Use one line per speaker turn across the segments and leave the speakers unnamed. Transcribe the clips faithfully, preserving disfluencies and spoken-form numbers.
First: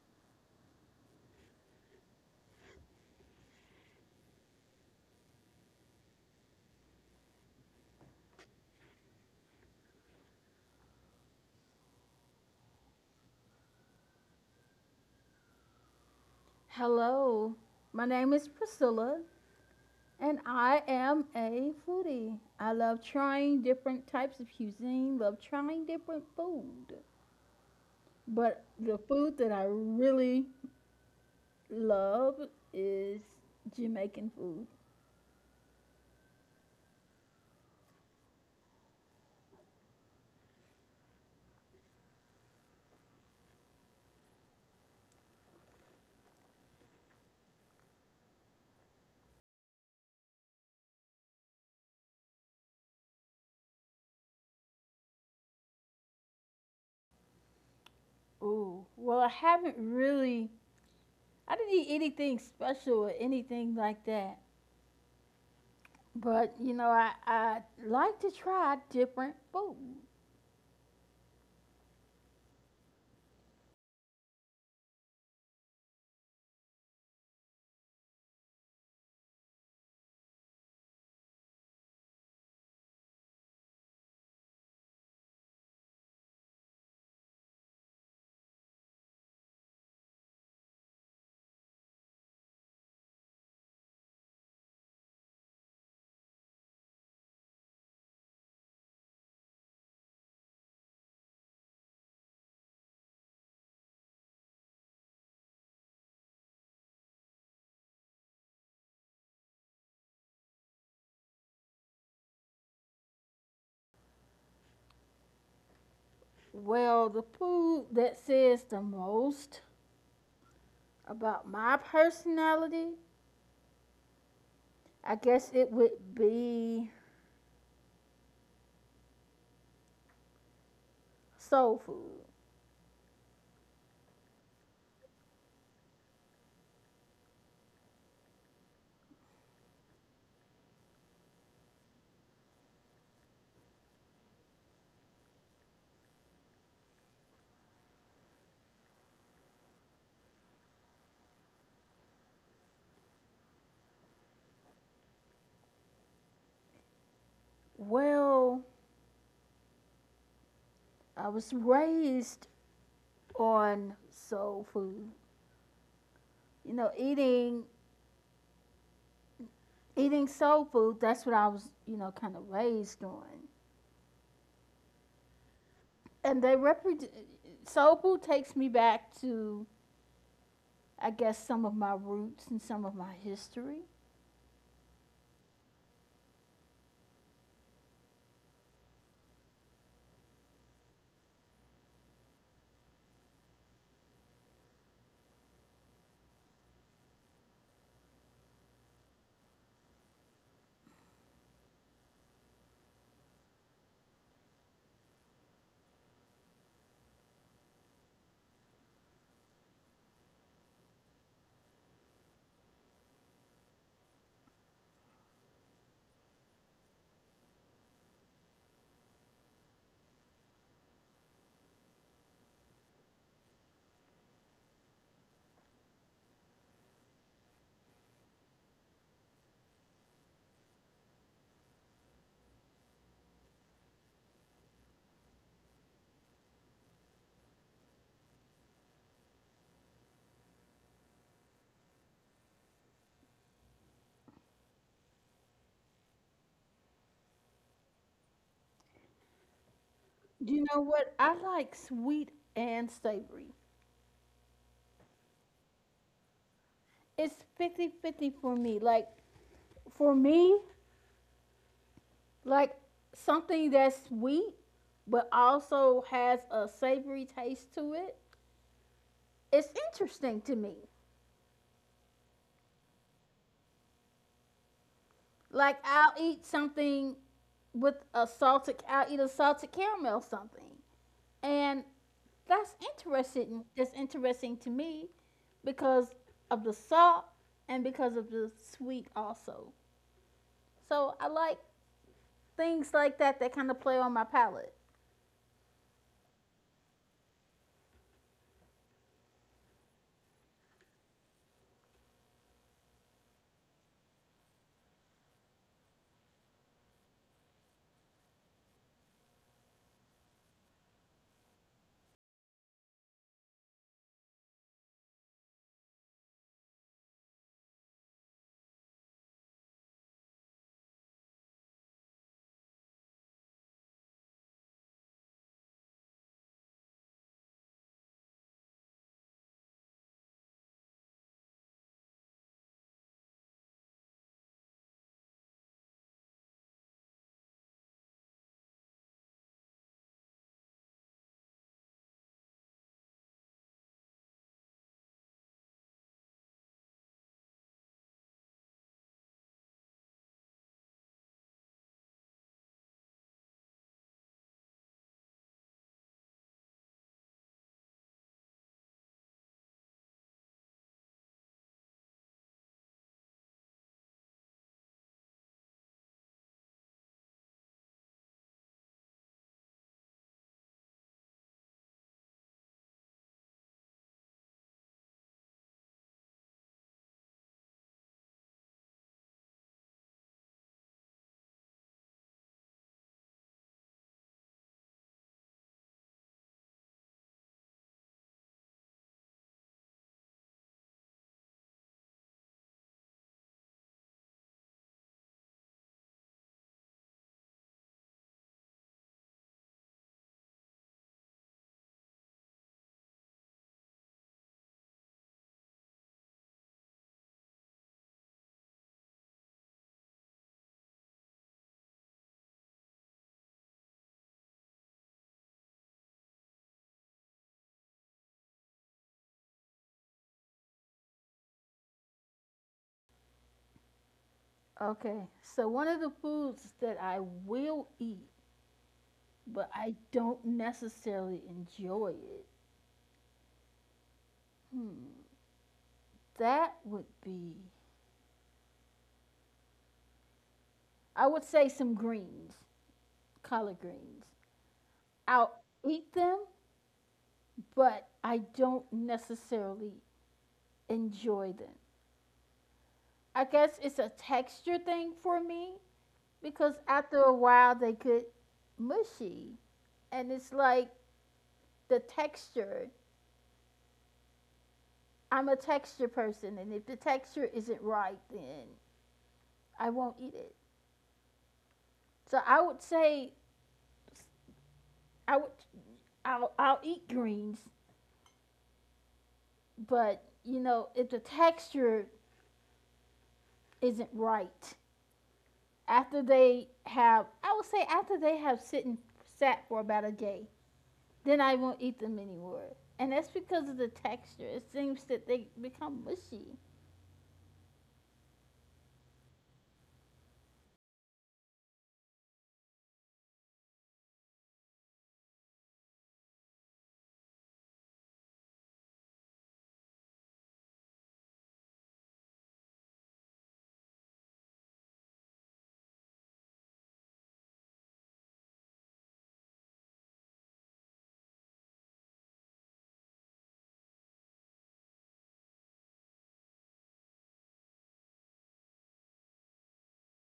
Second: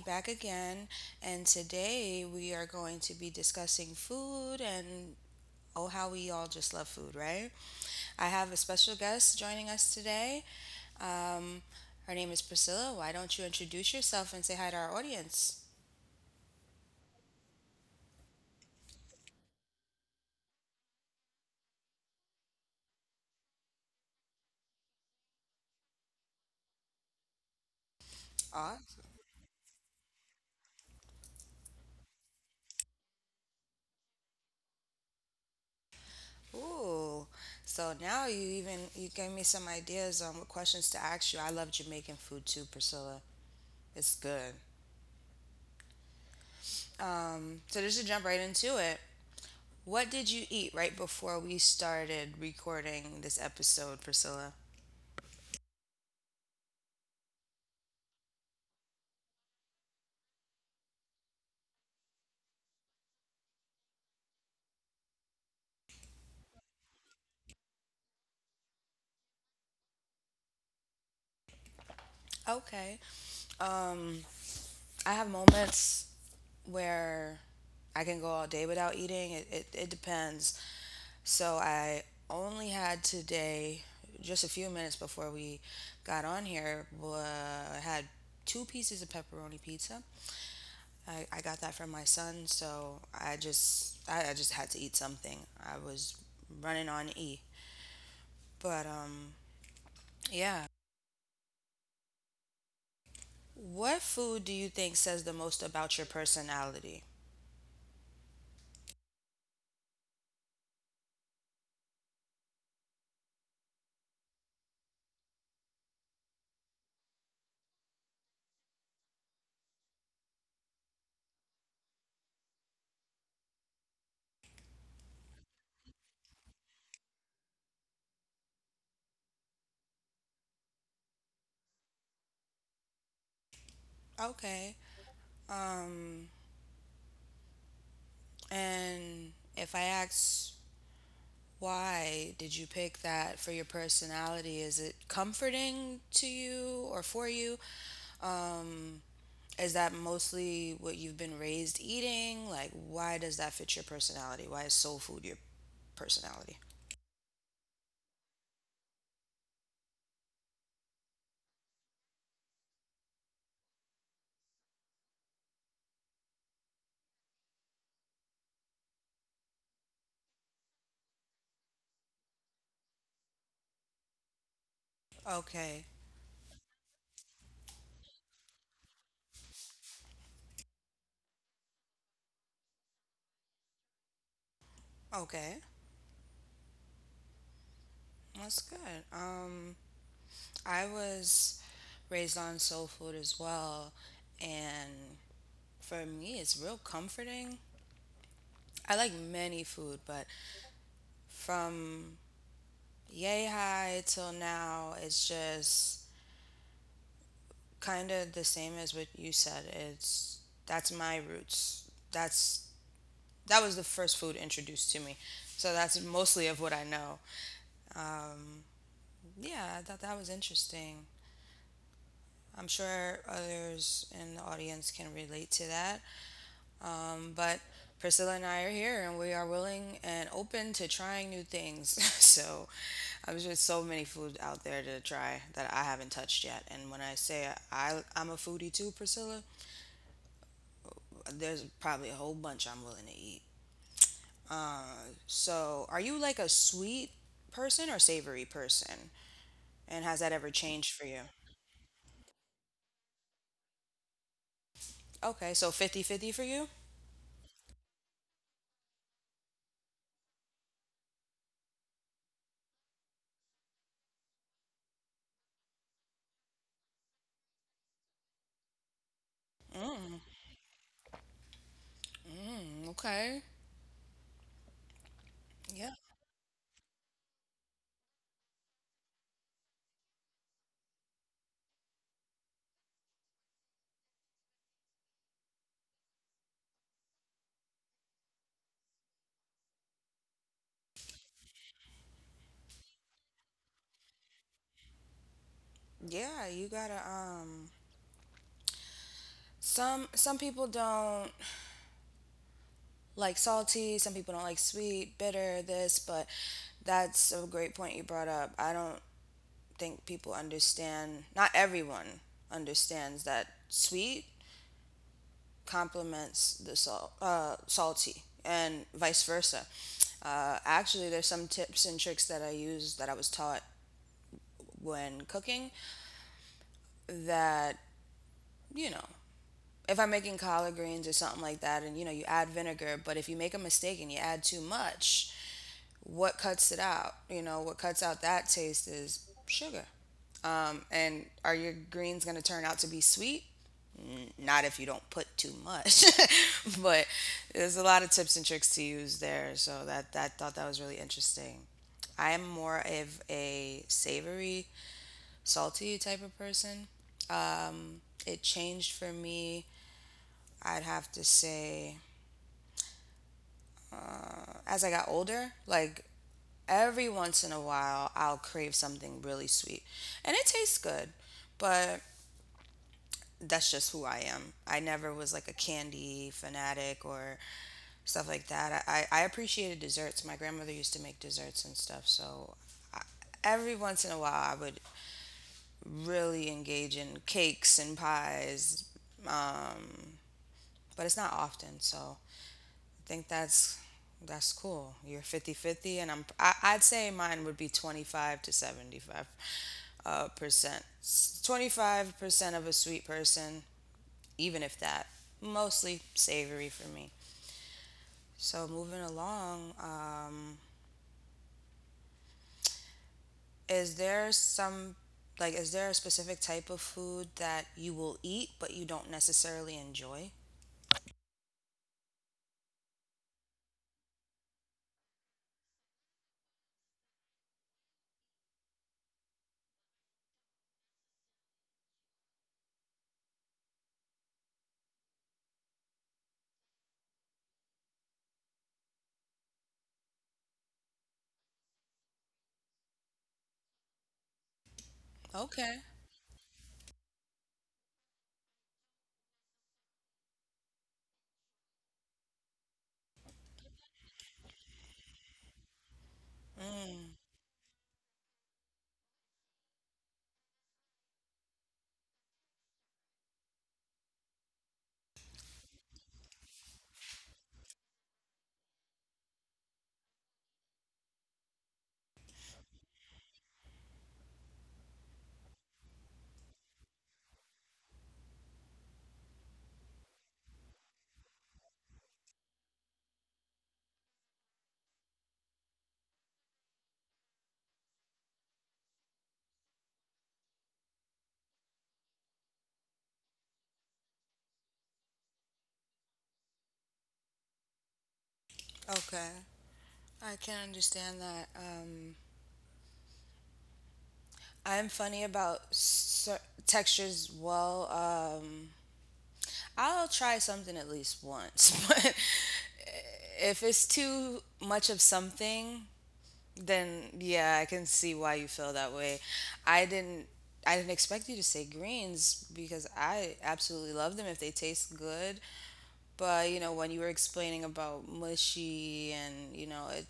back again, and today we are going to be discussing food and oh, how we all just love food, right? I have a special guest joining us today. Um, Her name is Priscilla. Why don't you introduce yourself and say hi to our audience?
Hello, my name is Priscilla, and I am a foodie. I love trying different types of cuisine, love trying different food. But
Aw,
the food that I really love is Jamaican food.
ooh. So now you even you gave me some ideas on what questions to ask you. I love Jamaican food too, Priscilla. It's good. Um, so just to jump right into it, what did you eat right before we started recording this episode, Priscilla?
Ooh, well, I haven't really, I didn't eat anything special or anything like that. But, you know, I, I like to try different food.
Okay. Um, I have moments where I can go all day without eating. It, it, it depends. So I only had today, just a few minutes before we got on here, wa- I had two pieces of pepperoni pizza. I, I got that from my son, so I just I, I just had to eat something. I was running on E. But um yeah, what food do you think says the most about your personality?
Well, the food that says the most about my personality, I guess it would be soul food.
Okay. Um, and if I ask why did you pick that for your personality, is it comforting to you or for you? Um, is that mostly what you've been raised eating? Like, why does that fit your personality? Why is soul food your personality?
Well, I was raised on soul food. You know, eating eating soul food, that's what I was, you know, kind of raised on.
Okay.
And they represent soul food takes me back to, I guess, some of my roots and some of my history.
Okay. That's good. Um, I was raised on soul food as well, and for me, it's real comforting. I like many food, but from yay high till now, it's just kind of the same as what you said. It's That's my roots. That's that was the first food introduced to me, so that's mostly of what I know. Um, yeah, I thought that was interesting. I'm sure others in the audience can relate to that. Um, but Priscilla and I are here and we are willing and open to trying new things. So um, there's just so many food out there to try that I haven't touched yet. And when I say I, I'm a foodie too, Priscilla, there's probably a whole bunch I'm willing to eat. Uh, so are you like a sweet person or savory person? And has that ever
You know
changed for
what?
you?
I like sweet and savory.
Okay, so fifty-fifty for you?
It's fifty-fifty for me. Like for me, like something that's sweet but also has a savory taste to it. It's
Mm,
interesting to me.
mm, Okay.
Like
Yeah.
I'll eat something with a salted I'll eat a salted caramel something. And that's interesting that's interesting to me because of the salt and because of the sweet also. So I like things like that that kind of play on my palate.
Yeah, you gotta um some some people don't like salty, some people don't like sweet, bitter, this, but that's a great point you brought up. I don't think people understand, not everyone understands that sweet complements the salt, uh, salty and vice versa. Uh, actually, there's some tips and tricks that I use that I was taught when cooking that, you know, if I'm making collard greens or something like that, and you know, you add vinegar, but if you make a mistake and you add too much, what cuts it out you know what cuts out that taste is sugar. Um, and are your greens going to turn out to be sweet? Not if you don't put too much. But there's a lot of tips and tricks to use there, so that that thought that was really interesting. I am more of a savory, salty type of person. It changed for me, I'd have to say, as I got older. Like every once in a while I'll crave something really sweet and it tastes good, but that's just who I am. I never was like a candy fanatic or stuff like that. I, I appreciated desserts. My grandmother used to make desserts and stuff. So I, every once in a while, I would really engage in cakes and pies, but it's not often. So I think that's that's cool. You're fifty-fifty, and I'm, I, I'd say mine would be twenty-five to seventy-five uh, percent. twenty-five percent of a sweet person, even if that, mostly savory for me. So moving along, um, is there some, like, is there a specific type of food that you will eat but you don't necessarily enjoy?
Okay. So one of the foods that I will eat but I don't necessarily enjoy it. Hmm. That would be, I would say some greens, collard greens. I'll
Okay.
eat them, but I don't necessarily enjoy them. I guess it's a texture thing for me because after
Mm,
a while they get mushy and it's like the texture. I'm a texture person, and if the texture isn't right, then I won't eat it. So I would say I would I'll I'll eat greens, but you know if the texture isn't right after they have, I would say after they have sit and sat for about a day, then I won't eat them anymore. And that's because of the texture. It seems that they become mushy.
Okay, I can understand that. Um, I'm funny about cer- textures. Well, um, I'll try something at least once, but if it's too much of something, then yeah, I can see why you feel that way. I didn't I didn't expect you to say greens because I absolutely love them if they taste good. But you know, when you were explaining about mushy and you know, it,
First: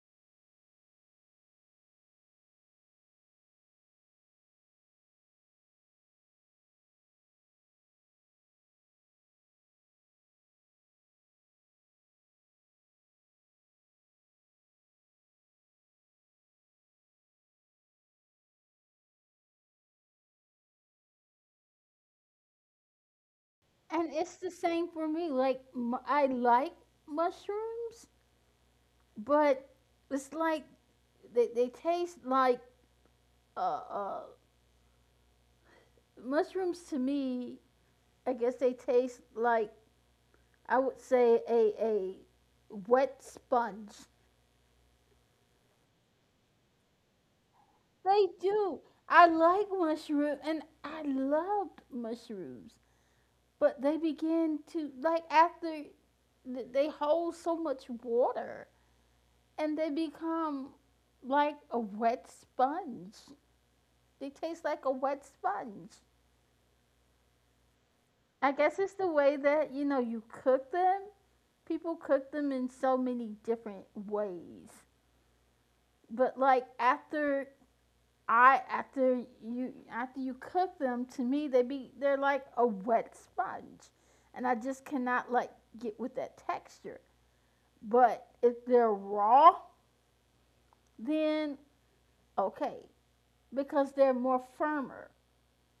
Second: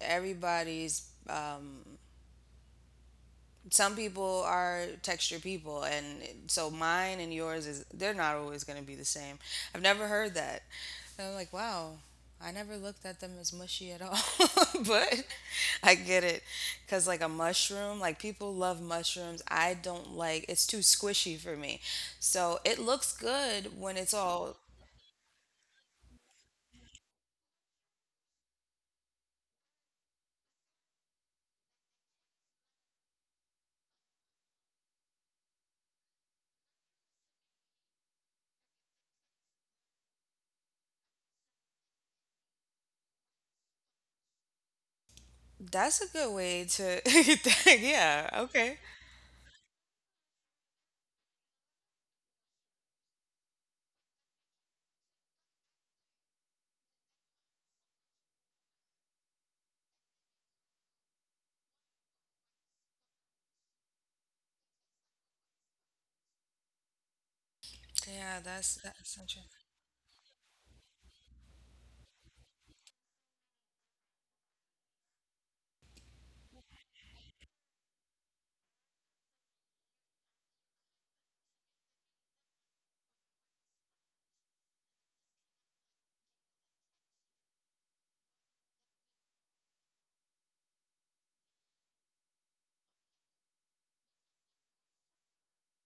everybody's um, some people are texture people and so mine and yours is they're not always going to be the same. I've never heard that and I'm like, wow, I never looked at them as mushy at all. But I get it, because like a mushroom, like people love mushrooms, I don't like, it's too squishy for me. So it looks good when it's
And it's the
all,
same for me. Like mu- I like mushrooms, but it's like they, they taste like uh, uh, mushrooms to me. I guess they taste like, I would say, a a wet sponge.
that's a good way to. Yeah,
They
okay.
do. I like mushrooms and I loved mushrooms, but they begin to like after th- they hold so much water and they become like a wet sponge. They taste like a wet sponge.
Yeah,
I
that's
guess it's the
that's
way
interesting.
that you know you cook them. People cook them in so many different ways. But like after I after you after you cook them, to me they be they're like a wet sponge, and I just cannot like get with that texture. But if they're raw, then okay, because they're more firmer.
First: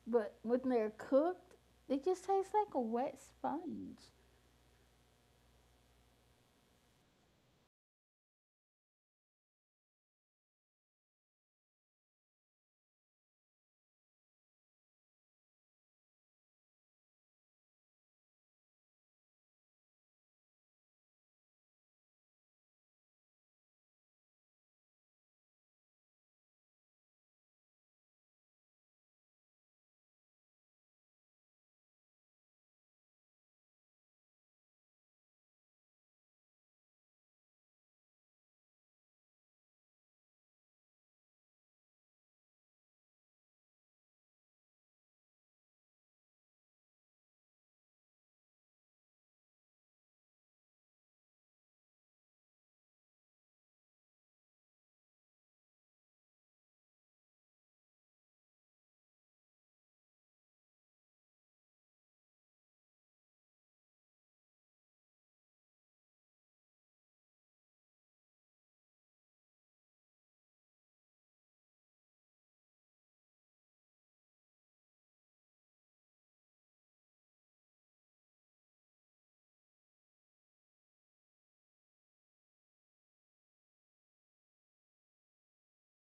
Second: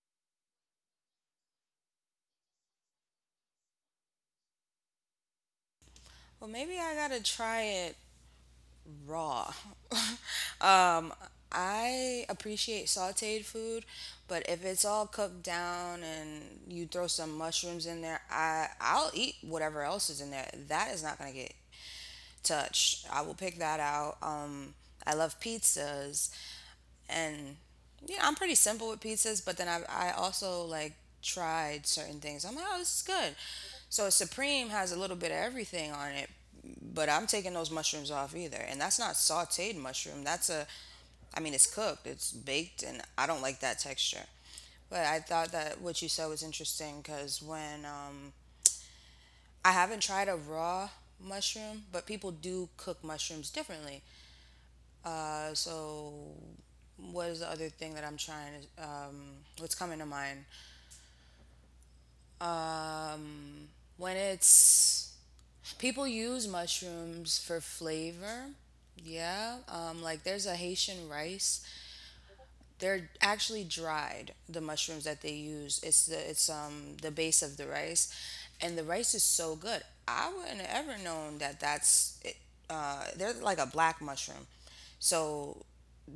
But when they're cooked, they just taste like a wet sponge.
Well, maybe I gotta try it raw. um, I appreciate sauteed food, but if it's all cooked down and you throw some mushrooms in there, I I'll eat whatever else is in there. That is not gonna get touched. I will pick that out. Um, I love pizzas and yeah, I'm pretty simple with pizzas, but then I I also like tried certain things. I'm like, oh, this is good. So Supreme has a little bit of everything on it, but I'm taking those mushrooms off either, and that's not sautéed mushroom. That's a, I mean, it's cooked, it's baked, and I don't like that texture. But I thought that what you said was interesting because when um, I haven't tried a raw mushroom, but people do cook mushrooms differently. Uh, so what is the other thing that I'm trying to, um, what's coming to mind? When it's, people use mushrooms for flavor. Yeah. Um, like there's a Haitian rice. They're actually dried, the mushrooms that they use. It's the, it's, um, the base of the rice. And the rice is so good. I wouldn't have ever known that that's, it, uh, they're like a black mushroom. So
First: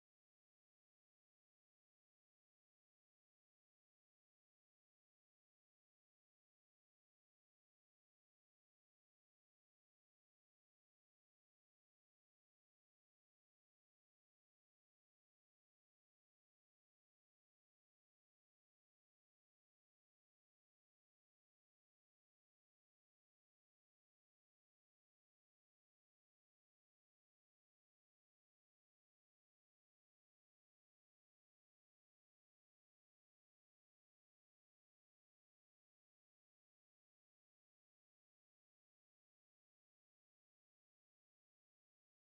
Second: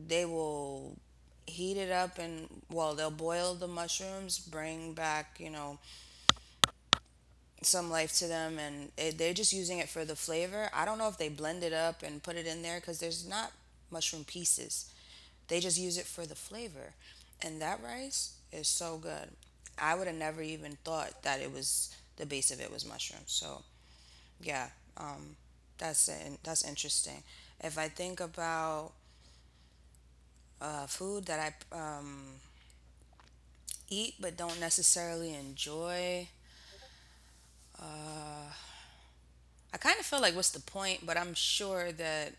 they will heat it up and well they'll boil the mushrooms, bring back you know some life to them, and it, they're just using it for the flavor. I don't know if they blend it up and put it in there because there's not mushroom pieces. They just use it for the flavor, and that rice is so good. I would have never even thought that it was the base of it was mushrooms. So yeah, um, that's in, that's interesting. If I think about uh, food that I um, eat but don't necessarily enjoy, I kind of feel like what's the point? But I'm sure that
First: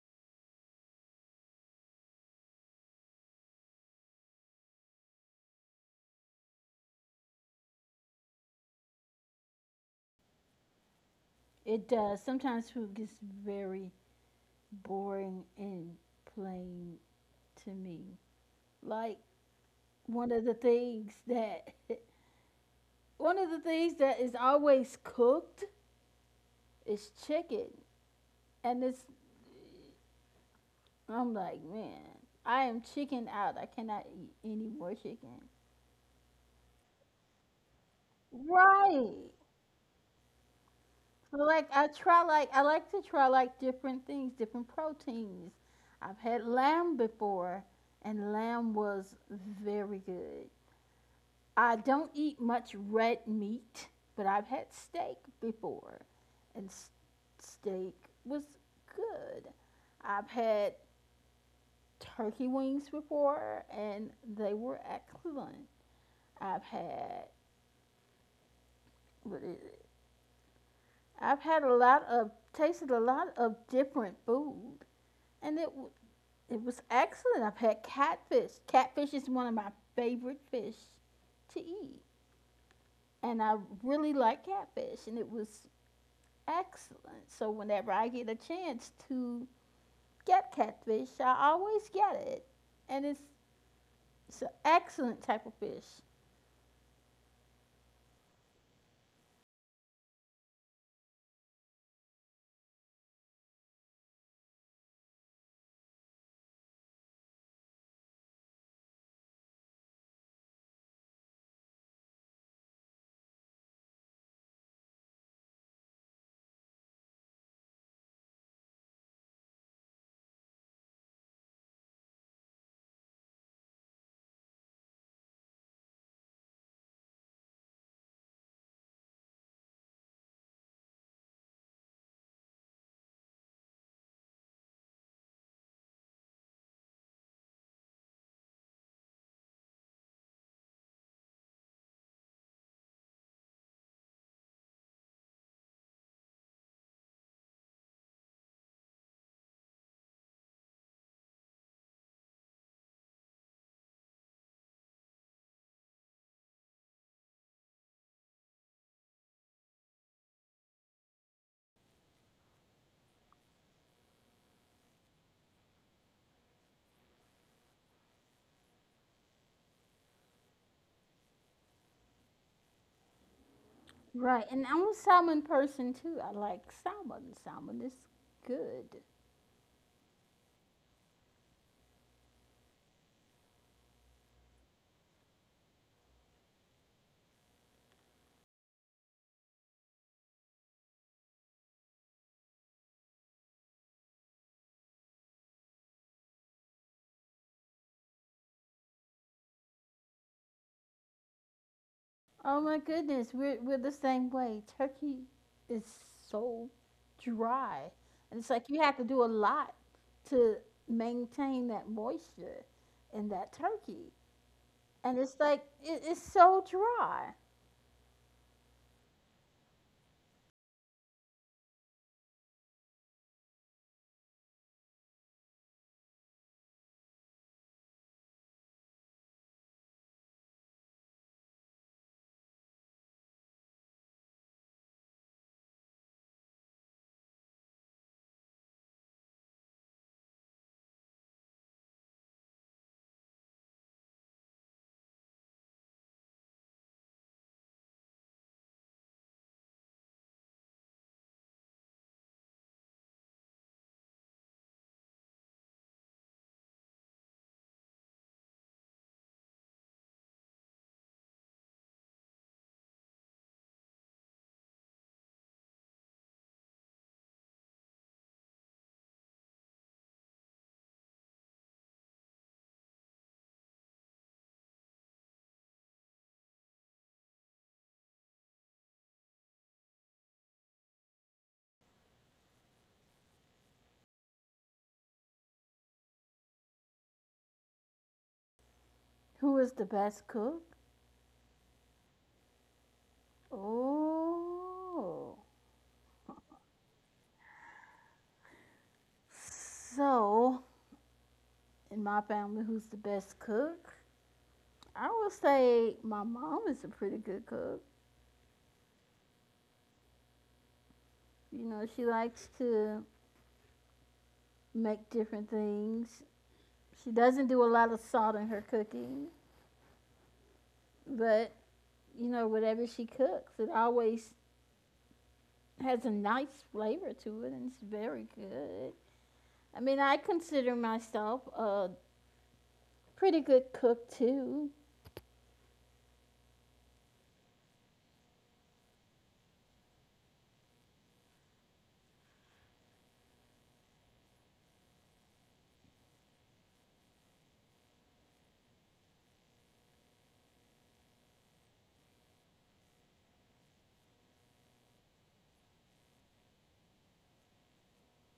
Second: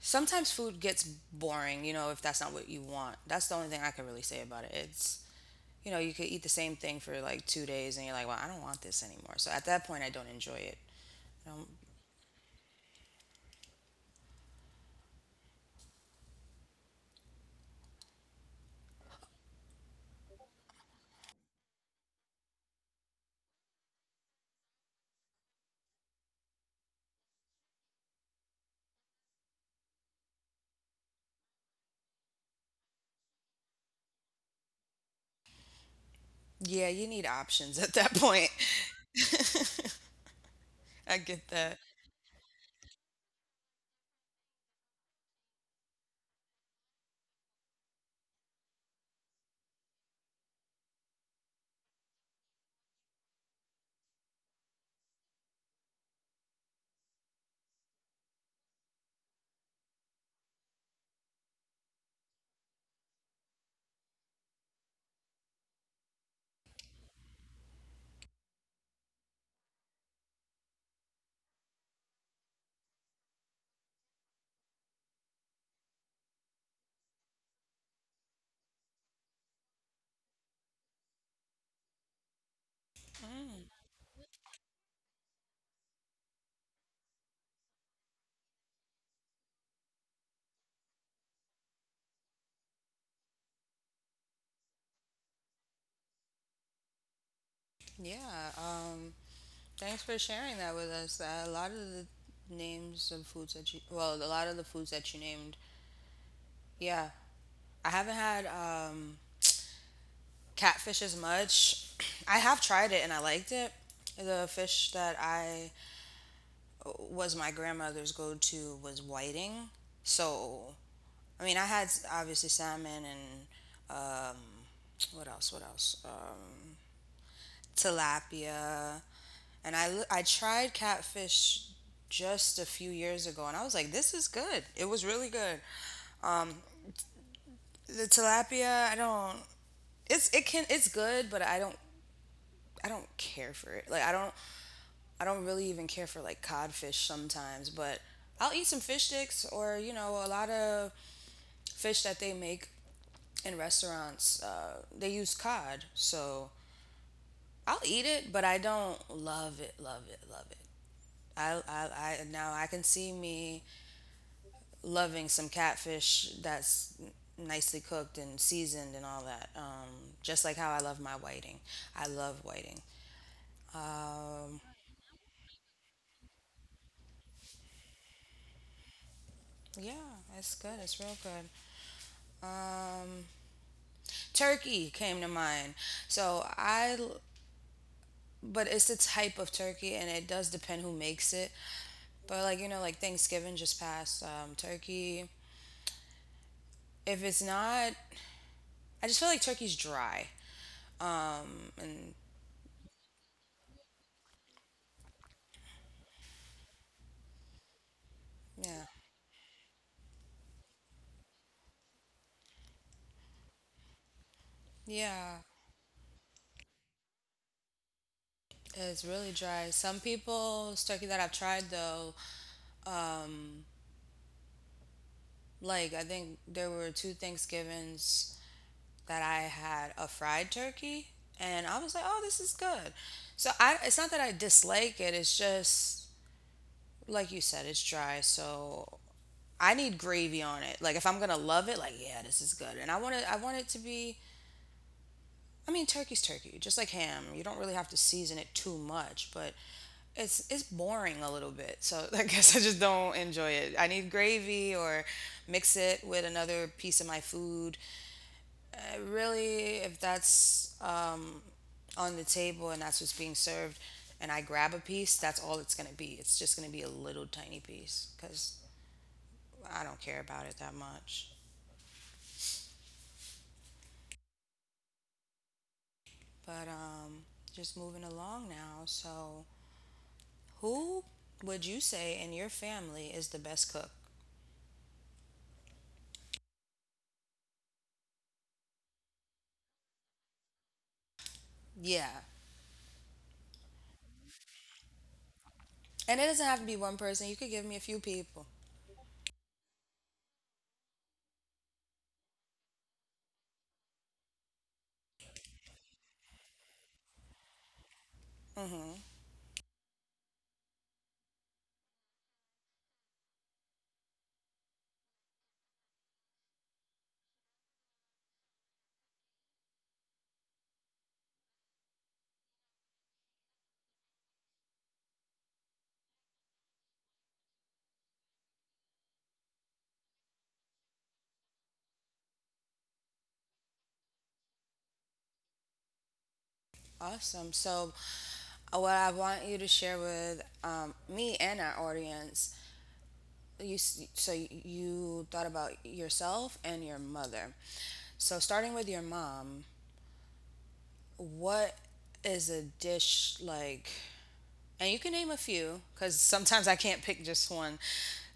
sometimes food gets boring, you know, if that's not what you want. That's the only thing I can really say about it. It's, you know, you could eat the same thing for like two days and you're like, well, I don't want this anymore. So at that point, I don't enjoy it. Um,
It does. Sometimes food gets very boring and plain to me. Like one of the things that one of the things that is always cooked is chicken, and it's I'm like, man, I am chicken out. I cannot eat any more chicken.
yeah, you need options at that point.
Right.
I
So
get
like
that.
I try like I like to try like different things, different proteins. I've had lamb before, and lamb was very good. I don't eat much red meat, but I've had steak before, and s- steak was good. I've had turkey wings before, and they were excellent. I've had, what is it, I've had a lot of tasted a lot of different food, and it it was excellent. I've had catfish. Catfish is one of my favorite fish to eat, and I
Mm,
really like catfish, and it was excellent. So whenever I get a chance to get catfish, I always get it, and it's it's an excellent type of fish.
Yeah, um, thanks for sharing that with us. Uh, a lot of the names of foods that you, well, a lot of the foods that you named, yeah, I haven't had um, catfish as much. I have tried it and I liked it. The fish that I was my grandmother's go to was whiting. So, I mean, I had obviously salmon and um, what else? What else? Um, tilapia. And I, l- I tried catfish just a few years ago and I was like, this is good. It was really good. The tilapia, I don't. It's, it can, it's good, but I don't I don't care for it. Like I don't I don't really even care for like codfish sometimes, but I'll eat some fish sticks or you know a lot of fish that they make in restaurants. Uh, they use cod, so I'll eat it, but I don't love it, love it, love it. I, I, I now I can see me loving some catfish that's nicely cooked and seasoned and all that. Um, just like how I love my whiting. I love whiting.
Right,
Um,
and I'm a salmon person too. I like salmon. Salmon is good.
yeah, it's good. It's real good. um, Turkey came to mind. So I. But it's the type of turkey, and it does depend who makes it. But like you know, like Thanksgiving just passed, um, turkey. If it's not, I just feel like turkey's dry. Um, and
Oh my goodness, we're we're the same way. Turkey is so dry, and it's like you
yeah,
have to do a lot to maintain that moisture in that turkey, and it's
yeah,
like it, it's so dry.
it's really dry. Some people's turkey that I've tried though, um, like I think there were two Thanksgivings that I had a fried turkey and I was like, "Oh, this is good." So I it's not that I dislike it, it's just like you said, it's dry. So I need gravy on it. Like if I'm going to love it, like, "Yeah, this is good." And I want it I want it to be, I mean, turkey's turkey, just like ham. You don't really have to season it too much, but it's it's boring a little bit. So I guess I just don't enjoy it. I need gravy or mix it with another piece of my food. Uh, really, if that's um, on the table and that's what's being served, and I grab a piece, that's all it's going to be. It's just going to be a little tiny piece because I don't care about it that much. But um, Just moving along now. So, who would you say in your family is the best cook?
Who is the best cook?
Yeah.
Oh,
And it doesn't have to be one person. You could give me a few people.
so in my family, who's the best cook? I would say my mom is a pretty good cook. You know, she likes to make different things. She doesn't do a lot of salt in her cooking, but you know, whatever she cooks, it always has a nice flavor to it and it's very good. I mean, I consider myself a pretty good cook too.
Awesome. So, uh, what I want you to share with um, me and our audience you s- so you thought about yourself and your mother. So starting with your mom, what is a dish like? And you can name a few cuz sometimes I can't pick just one.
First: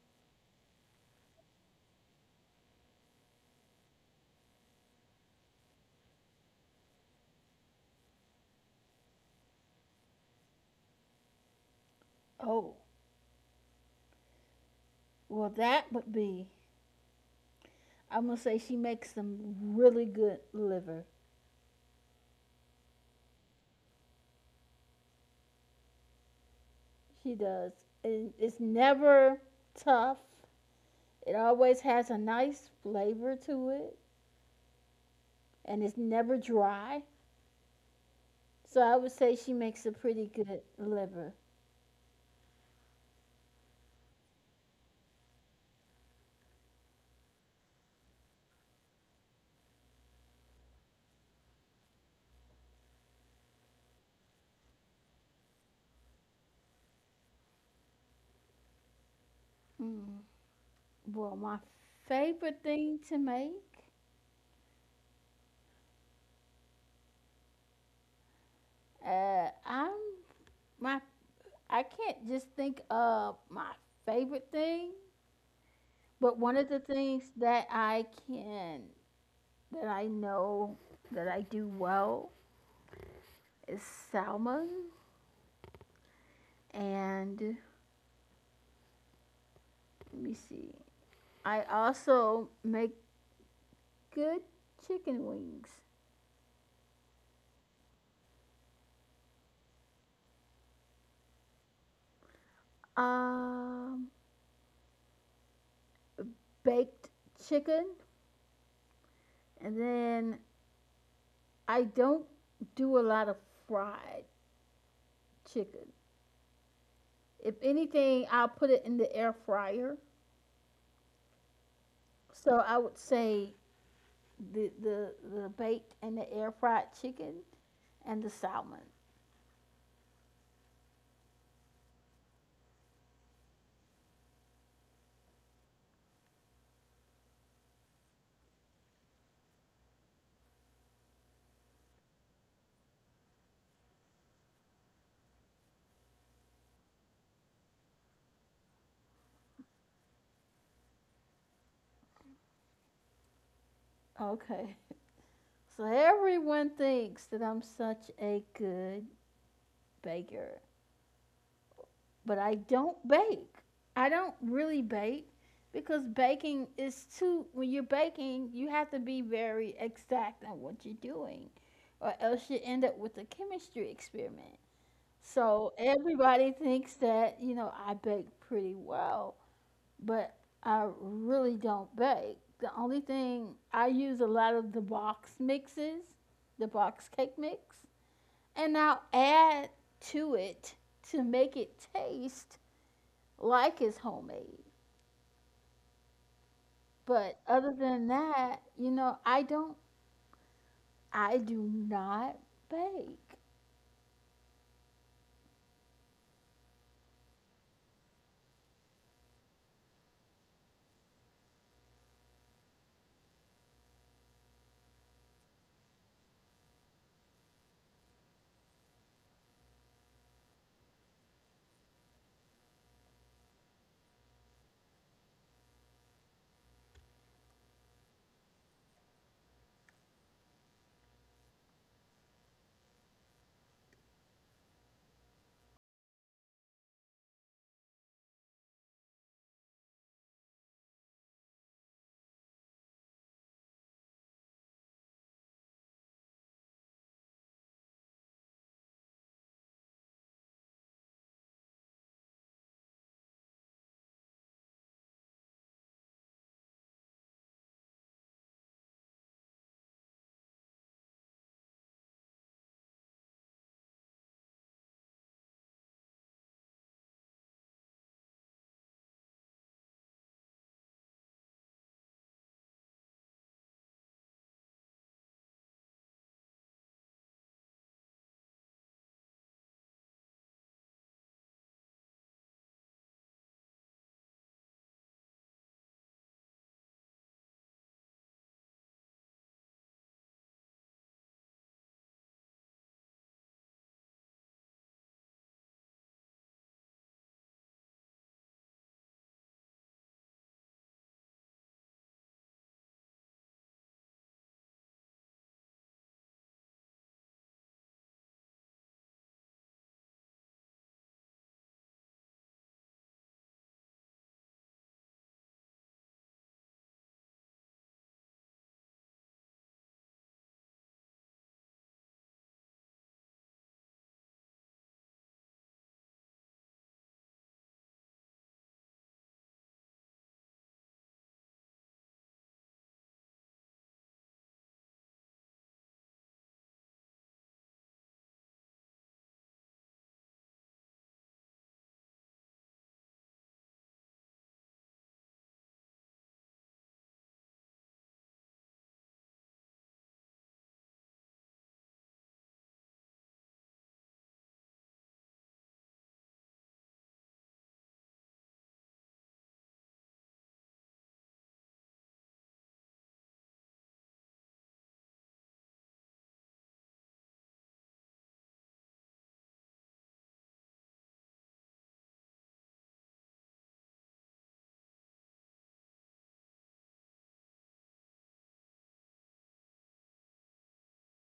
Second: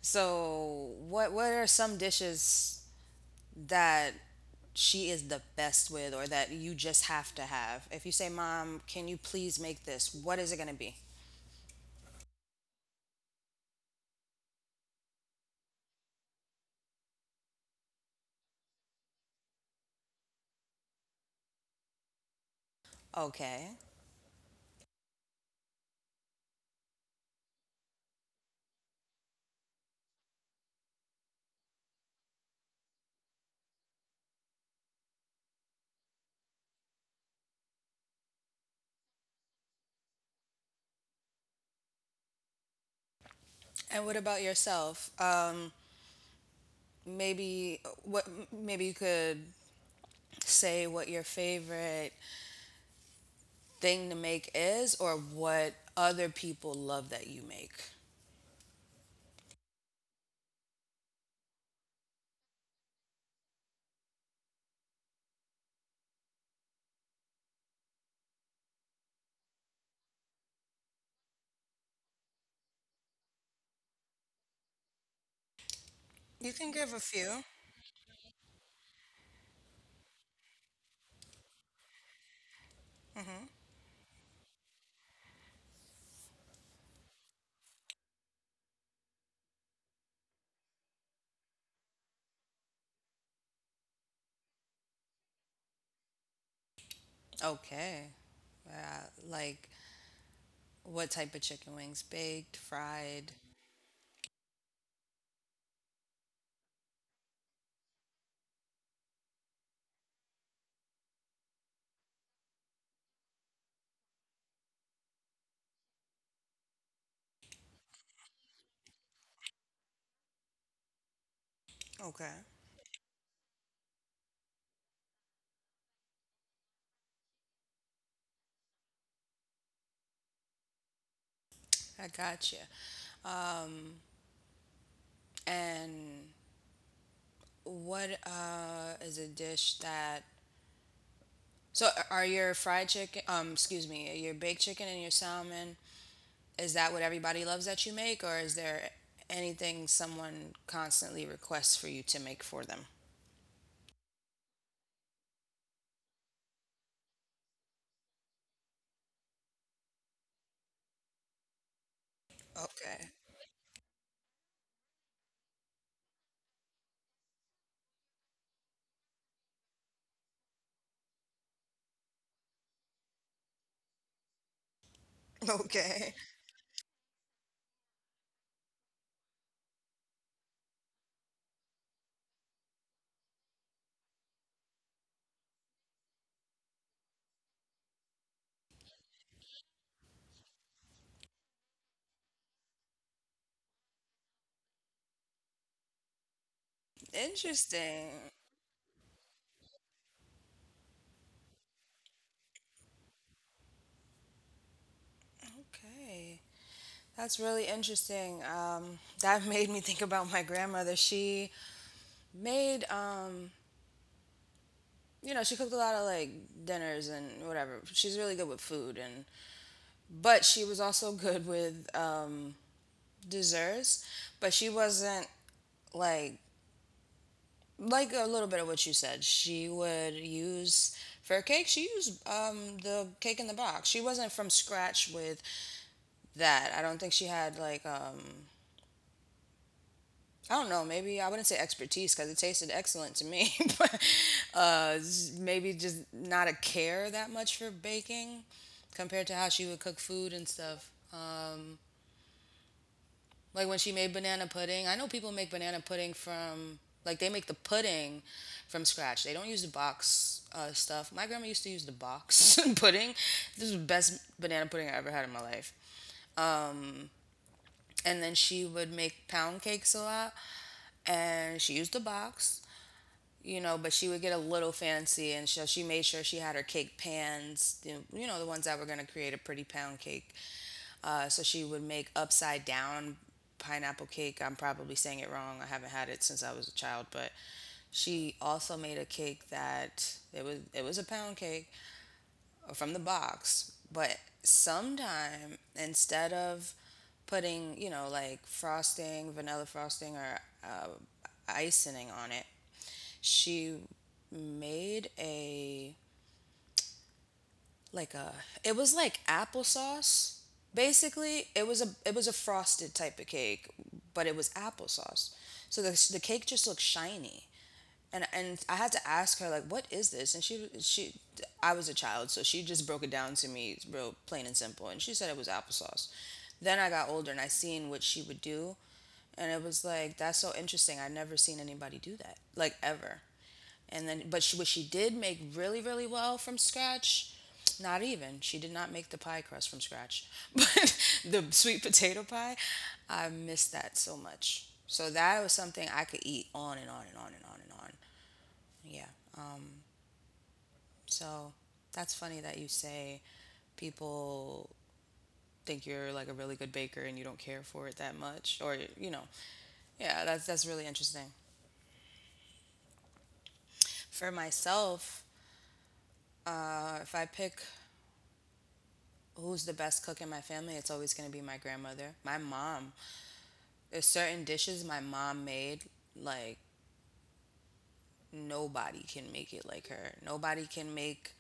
So what what are some dishes that she is the best with or that you just have to have? If you say, "Mom, can you please make this?" What is it going to be?
Oh, well, that would be. I'm gonna say she makes some really good liver.
Okay.
She does. And it's never tough. It always has a nice flavor to it and it's never dry. So I would say she makes a pretty good liver.
And what about yourself? Um maybe what maybe you could say what your favorite thing to make is or what other people love that you make?
Mm. Well, my favorite thing to make, uh, I'm my I can't just think of my favorite thing, but
You
one
can
of the
give a
things
few.
that I can that I know that I do well
Hmm.
is salmon and, let me see, I also make good chicken wings.
Okay. Uh, like what type of chicken wings? Baked, fried?
Um, Baked chicken, and then I don't do a lot of fried chicken. If anything, I'll put it in the air fryer.
Okay.
So I would say the the, the baked and the air fried chicken and the salmon.
I gotcha. Um, and what uh, is a dish that? So are your fried chicken? Um, excuse me, your baked chicken and your salmon. Is that what everybody loves that you make, or is there anything someone constantly requests for you to make for them?
Okay. So everyone thinks that I'm such a good baker, but I don't
Okay.
bake. I don't really bake because baking is too, when you're baking, you have to be very exact on what you're doing, or else you end up with a chemistry experiment. So
Okay.
everybody thinks that, you know, I bake pretty well, but I really don't bake. The only thing, I use a lot of the box mixes, the box cake mix, and I'll add to it to make it taste like it's homemade. But other
Interesting.
than that, you know, I don't, I do not bake.
Okay. That's really interesting. Um, that made me think about my grandmother. She made, um, you know, she cooked a lot of like dinners and whatever. She's really good with food, and but she was also good with um, desserts. But she wasn't like like a little bit of what you said. She would use for her cake. She used um, the cake in the box. She wasn't from scratch with that. I don't think she had like um, I don't know. Maybe I wouldn't say expertise because it tasted excellent to me, but uh, s- maybe just not a care that much for baking compared to how she would cook food and stuff. Like when she made banana pudding, I know people make banana pudding from like they make the pudding from scratch. They don't use the box uh, stuff. My grandma used to use the box pudding. This is the best banana pudding I ever had in my life. Um, and then she would make pound cakes a lot, and she used the box you know, but she would get a little fancy, and so she made sure she had her cake pans, you know, the ones that were going to create a pretty pound cake. Uh, so she would make upside down pineapple cake. I'm probably saying it wrong. I haven't had it since I was a child, but she also made a cake that it was it was a pound cake from the box, but sometime instead of putting you know like frosting, vanilla frosting, or uh, icing on it, she made a like a it was like applesauce. Basically, it was a it was a frosted type of cake, but it was applesauce. So the the cake just looked shiny. And and I had to ask her like, "What is this?" And she she I was a child, so she just broke it down to me real plain and simple. And she said it was applesauce. Then I got older and I seen what she would do. And it was like, that's so interesting. I've never seen anybody do that, like ever. And then but she, what she did make really really well from scratch, not even she did not make the pie crust from scratch but the sweet potato pie, I missed that so much. So that was something I could eat on and on and on and on and on. Yeah, so that's funny that you say people think you're like a really good baker and you don't care for it that much or you know. Yeah, that's that's really interesting. For myself, uh, if I pick who's the best cook in my family, it's always going to be my grandmother. My mom. There's certain dishes my mom made, like, nobody can make it like her. Nobody can make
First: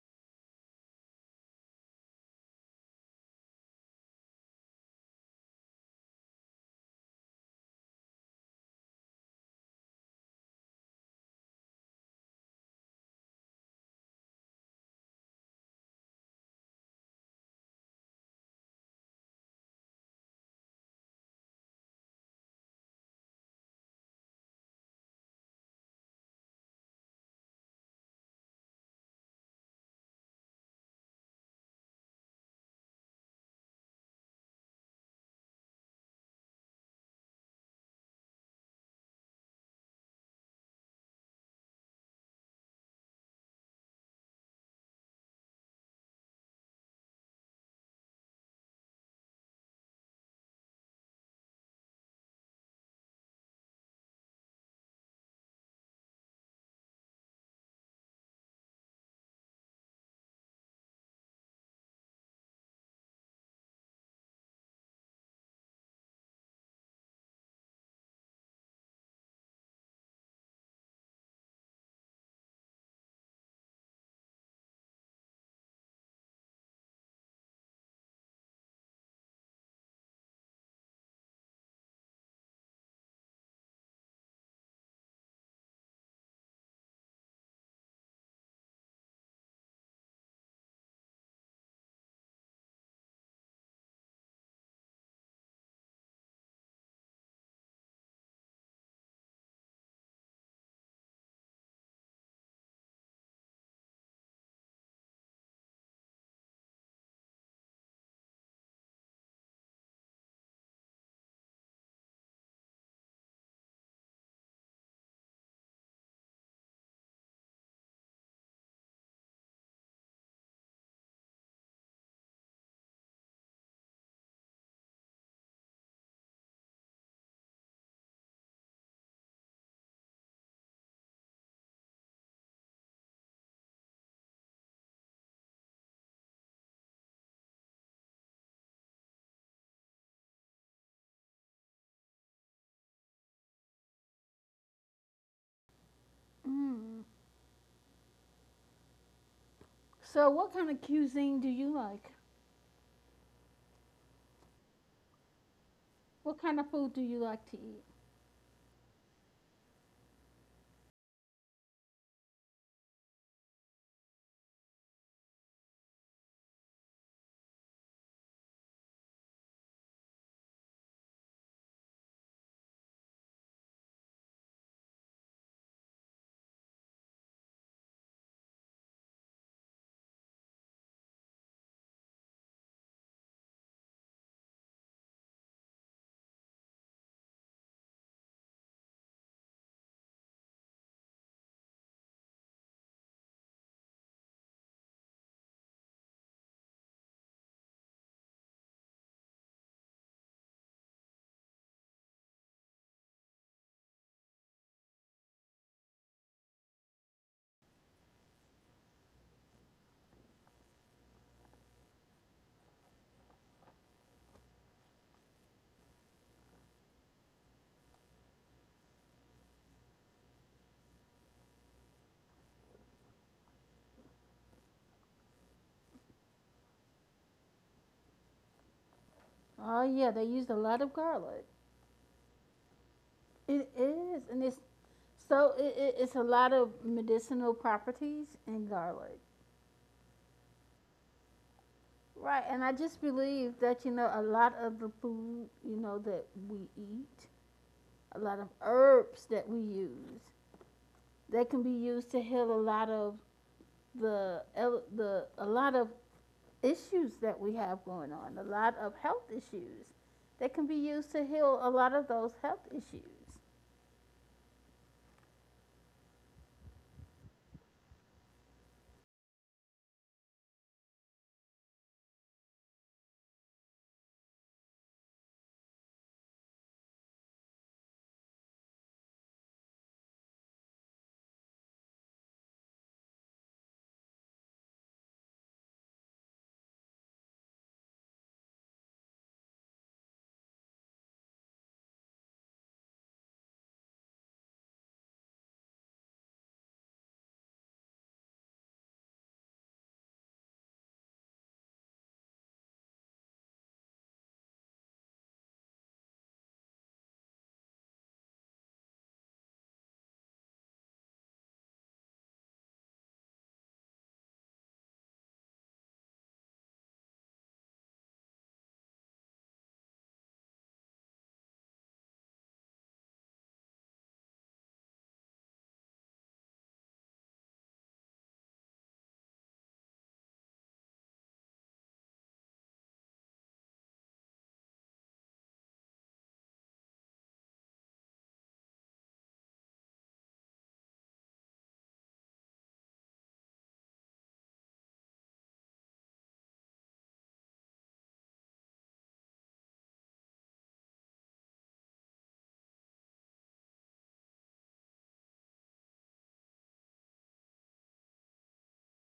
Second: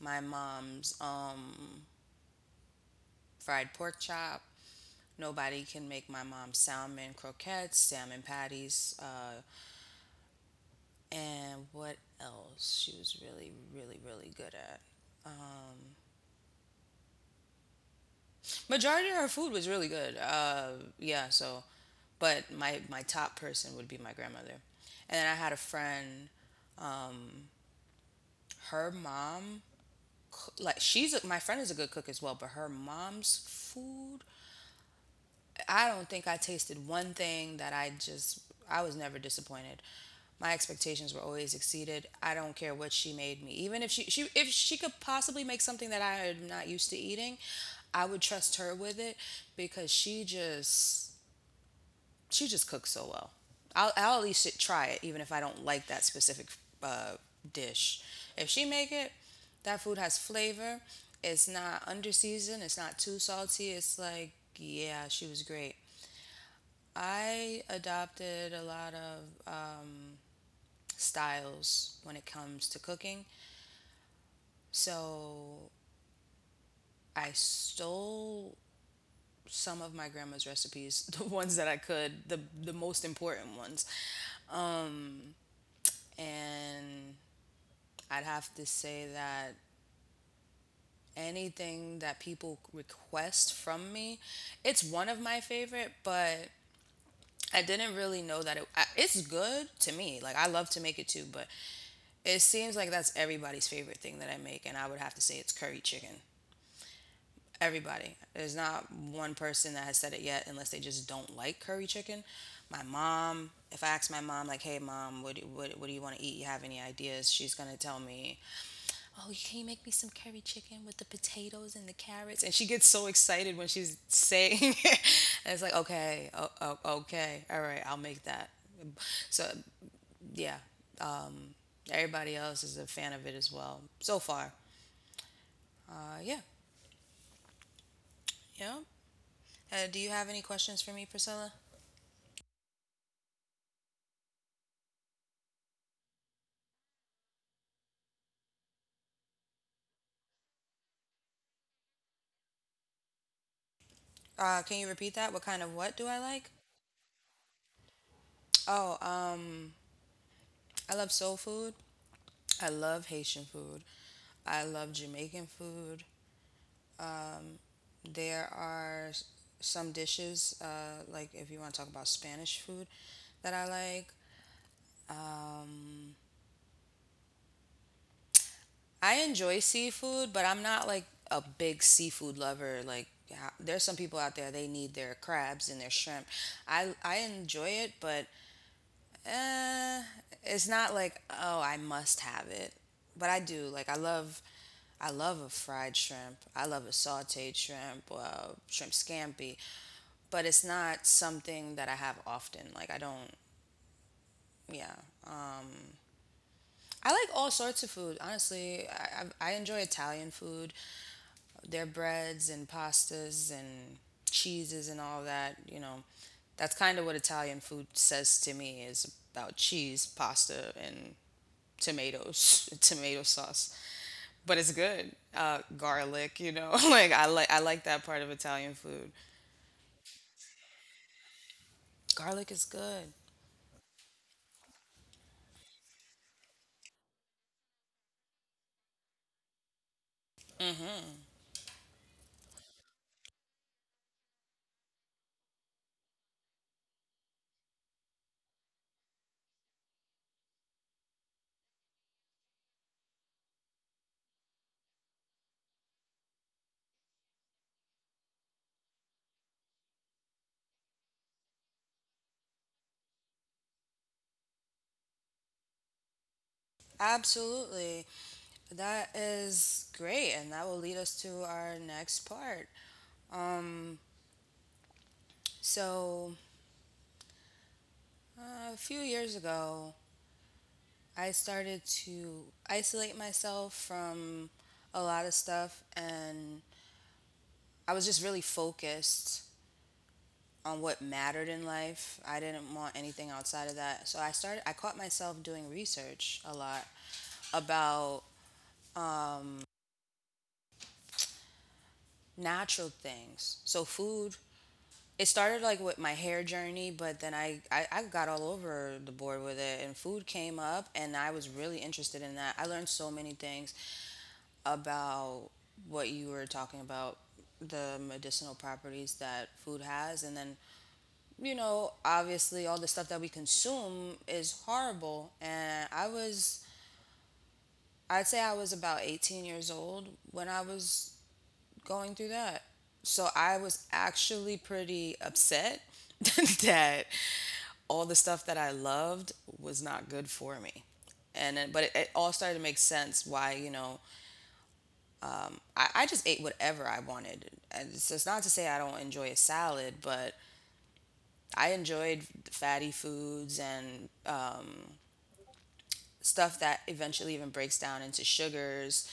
my mom's um, fried pork chop. Nobody can make my mom's salmon croquettes, salmon patties, uh, and what else she was really, really, really good at. Majority of her food was really good. Uh, yeah, so, but my my top person would be my grandmother, and then I had a friend. Um, Her mom, coo- like she's a, my friend is a good cook as well, but her mom's food, I don't think I tasted one thing that I just I was never disappointed. My expectations were always exceeded. I don't care what she made me, even if she she if she could possibly make something that I am not used to eating, I would trust her with it because she just she just cooks so well. I'll, I'll at least try it, even if I don't like that specific uh, dish. If she make it, that food has flavor. It's not under seasoned. It's not too salty. It's like yeah, she was great. I adopted a lot of um, styles when it comes to cooking, so I stole some of my grandma's recipes, the ones that I could, the the most important ones, and I'd have to say that anything that people request from me, it's one of my favorite, but I didn't really know that it, I- it's good to me. Like I love to make it too, but it seems like that's everybody's favorite thing that I make, and I would have to say it's curry chicken. Everybody. There's not one person that has said it yet, unless they just don't like curry chicken. My mom. If I ask my mom, like, "Hey, mom, what do, what, what do you want to eat? You have any ideas?" She's gonna tell me "Oh, can you make me some curry chicken with the potatoes and the carrots?" And she gets so excited when she's saying it. And it's like, "Okay, oh, oh, okay, all right, I'll make that." So yeah, um, everybody else is a fan of it as well so far. Uh, yeah, you know. Uh, do you have any questions for me, Priscilla?
Mm. So, what kind of cuisine do you like?
Uh, can you repeat that? What kind of what do I
What
like?
kind of food do you like to eat?
Oh, um, I love soul food. I love Haitian food. I love Jamaican food. There are s- some dishes, uh, like if you want to talk about Spanish food, that I like. I enjoy seafood, but I'm not like a big seafood lover. Like ha- there's some people out there they need their crabs and their shrimp. I I enjoy it, but Uh, it's not like, oh, I must have it, but I do. Like I love I love a fried shrimp. I love a sauteed shrimp, uh, shrimp scampi, but it's not something that I have often. Like I don't, yeah. Um, I like all sorts of food, honestly. I, I I enjoy Italian food, their breads and pastas and cheeses and all that, you know. That's kind of what Italian food says to me is about cheese, pasta, and tomatoes, tomato sauce, but it's good. Uh, garlic, you know, like I like I like that part of Italian food.
Oh yeah, they used a lot of garlic.
Garlic is good.
It is, and it's so it, it, it's a lot of medicinal properties in garlic,
Mm-hmm.
right? And I just believe that you know a lot of the food you know that we eat, a lot of herbs that we use, they can be used to heal a lot of the, the, a lot of issues that we have going on, a lot of health issues. They can be used to heal a lot of those health issues.
Absolutely. That is great, and that will lead us to our next part. Um, so, uh, a few years ago, I started to isolate myself from a lot of stuff, and I was just really focused on what mattered in life. I didn't want anything outside of that. So I started I caught myself doing research a lot about natural things. So food it started like with my hair journey, but then I, I, I got all over the board with it and food came up and I was really interested in that. I learned so many things about what you were talking about the medicinal properties that food has and then you know, obviously all the stuff that we consume is horrible. And I was, I'd say I was about eighteen years old when I was going through that. So I was actually pretty upset that all the stuff that I loved was not good for me. And then, but it, it all started to make sense why, you know, I, I just ate whatever I wanted. And it's, it's not to say I don't enjoy a salad, but I enjoyed fatty foods and stuff that eventually even breaks down into sugars.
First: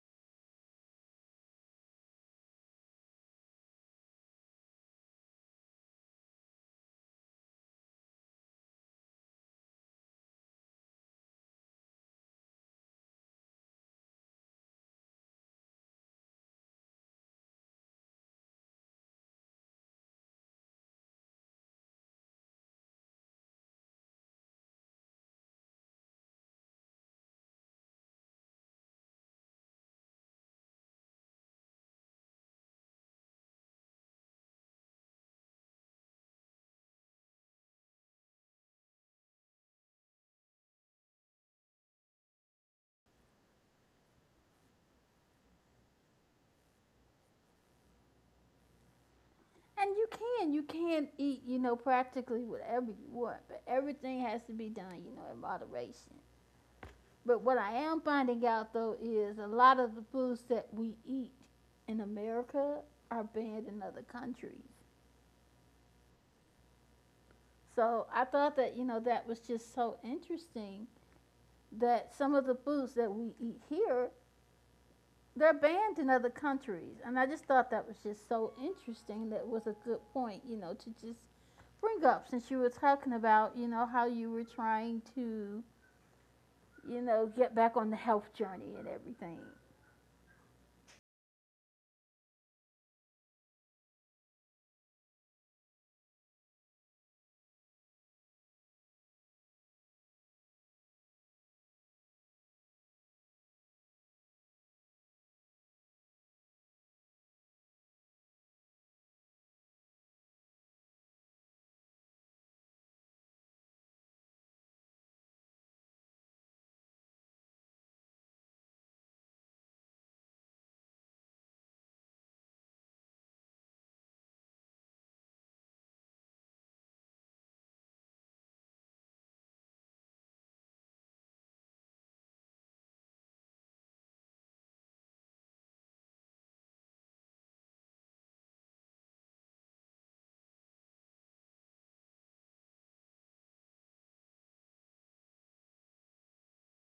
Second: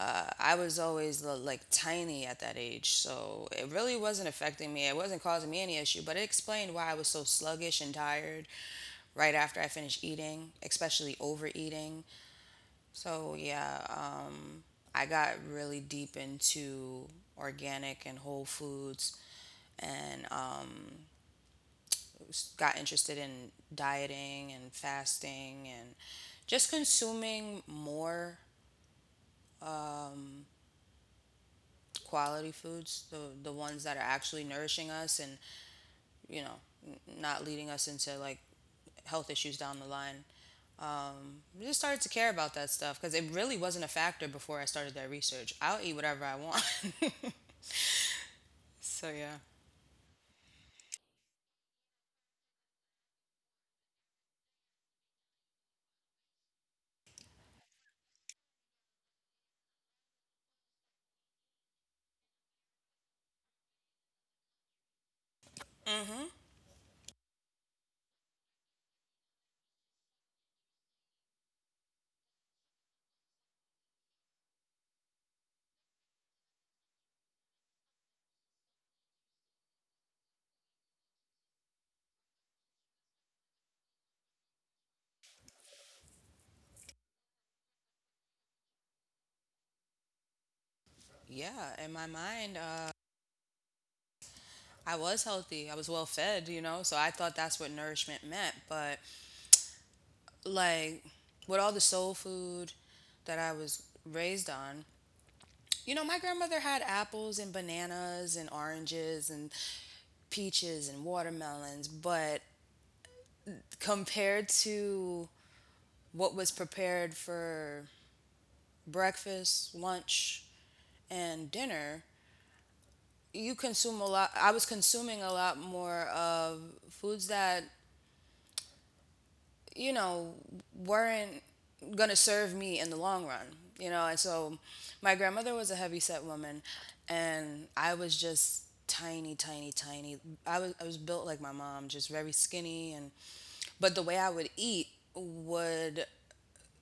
Uh, I was always like tiny at that age, so it really wasn't affecting me. It wasn't causing me any issue, but it explained why I was so sluggish and tired right after I finished eating, especially overeating. So, yeah, I got really deep into organic and whole foods and um, s- got interested in dieting and fasting and just consuming more quality foods, the the ones that are actually nourishing us and you know n- not leading us into like health issues down the line. Um, I just started to care about that stuff because it really wasn't a factor before I started that research. I'll eat whatever I want. So yeah.
And you can, you can eat, you know, practically whatever you want, but everything has to be done, you know, in moderation. But what I am finding out though is a lot of the foods that we eat in America are banned in other countries.
Mhm.
So I thought that, you know, that was just so interesting that some of the foods that we eat here, they're banned in other countries, and I just thought that was just so interesting. That was a good point, you know, to just bring up since you were talking about you know how you were trying to, you know, get back on the health journey and everything.
Yeah. In my mind, uh, I was healthy. I was well fed. You know, so I thought that's what nourishment meant. But like with all the soul food that I was raised on, you know, my grandmother had apples and bananas and oranges and peaches and watermelons, but compared to what was prepared for breakfast, lunch, and dinner, you consume a lot. I was consuming a lot more of foods that, you know, weren't going to serve me in the long run, you know. And so my grandmother was a heavyset woman, and I was just tiny, tiny, tiny. I was, I was built like my mom, just very skinny. And, but the way I would eat would,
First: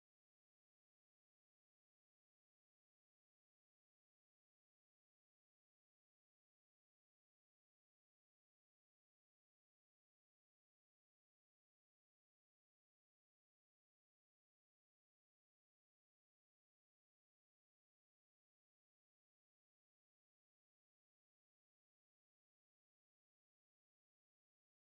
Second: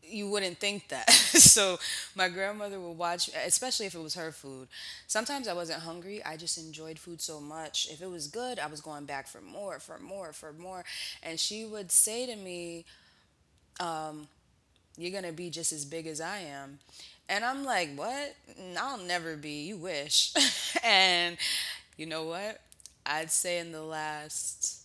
you wouldn't think that. So my grandmother would watch, especially if it was her food. Sometimes I wasn't hungry. I just enjoyed food so much. If it was good, I was going back for more, for more, for more. And she would say to me, you're gonna be just as big as I am. And I'm like, what? i I'll never be. You wish. And you know what? I'd say in the last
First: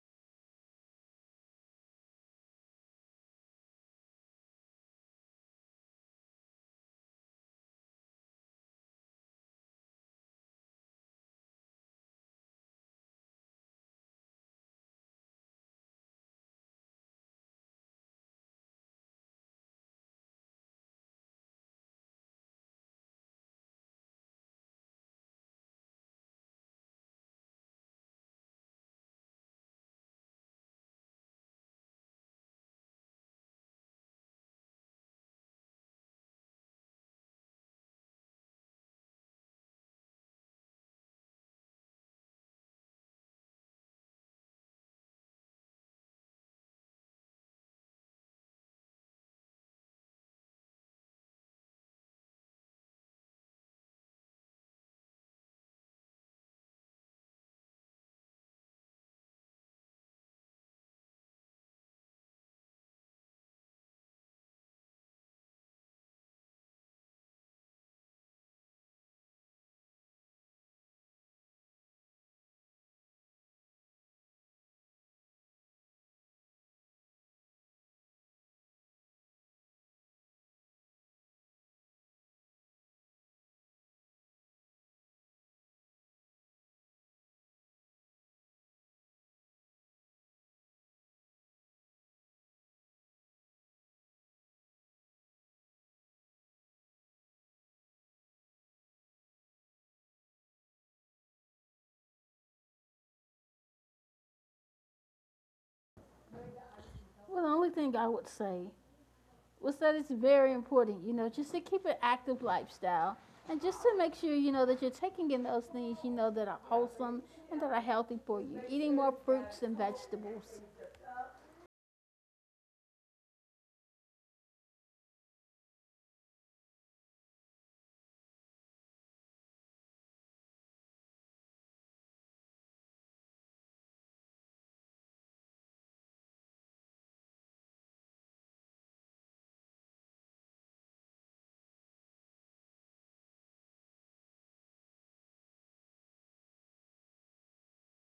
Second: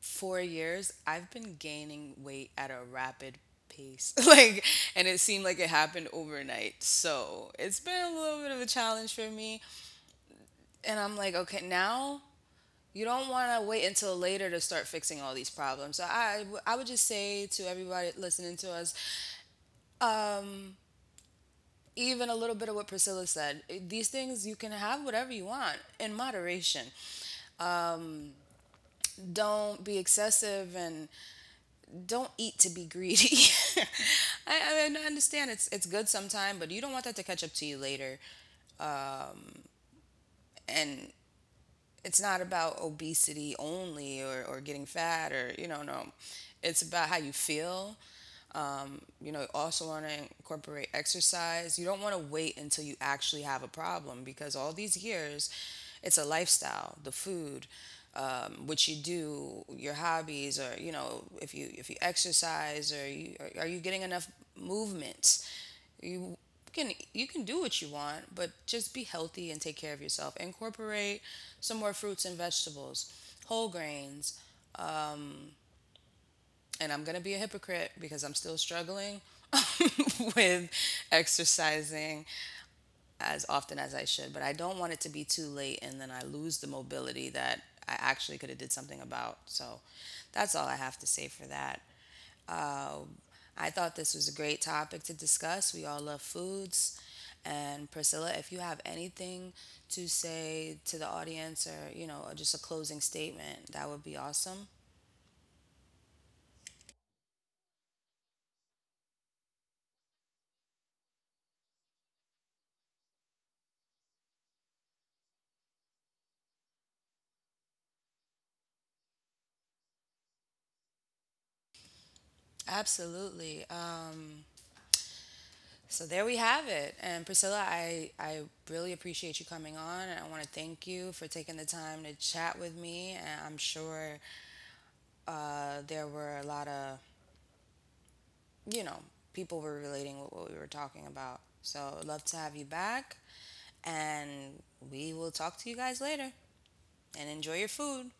four years, I've been gaining weight at a rapid pace. Like, and it seemed like it happened overnight. So it's been a little bit of a challenge for me. And I'm like, okay, now you don't want to wait until later to start fixing all these problems. So I, I would just say to everybody listening to us, even a little bit of what Priscilla said. eh, These things, you can have whatever you want in moderation. Don't be excessive and don't eat to be greedy. I, I mean, I understand it's it's good sometime, but you don't want that to catch up to you later. And it's not about obesity only or, or getting fat or, you know, no. It's about how you feel, you know, also want to incorporate exercise. You don't want to wait until you actually have a problem because all these years, it's a lifestyle, the food, um, what you do, your hobbies, or you know, if you if you exercise, or you are, are you getting enough movements? You can you can do what you want, but just be healthy and take care of yourself. Incorporate some more fruits and vegetables, whole grains, and I'm going to be a hypocrite because I'm still struggling with exercising as often as I should, but I don't want it to be too late and then I lose the mobility that I actually could have did something about. So that's all I have to say for that. Um, I thought this was a great topic to discuss. We all love foods. And Priscilla, if you have anything to say to the audience or, you know, just a closing statement, that would be awesome.
Well, the only thing I would say was that it's very important, you know, just to keep an active lifestyle and just to make sure you know that you're taking in those things you know that are wholesome and that are healthy for you, eating more fruits and vegetables.
Absolutely. Um, So there we have it. And Priscilla, I, I really appreciate you coming on. And I want to thank you for taking the time to chat with me. And I'm sure uh, there were a lot of, you know, people were relating with what we were talking about. So I'd love to have you back. And we will talk to you guys later. And enjoy your food.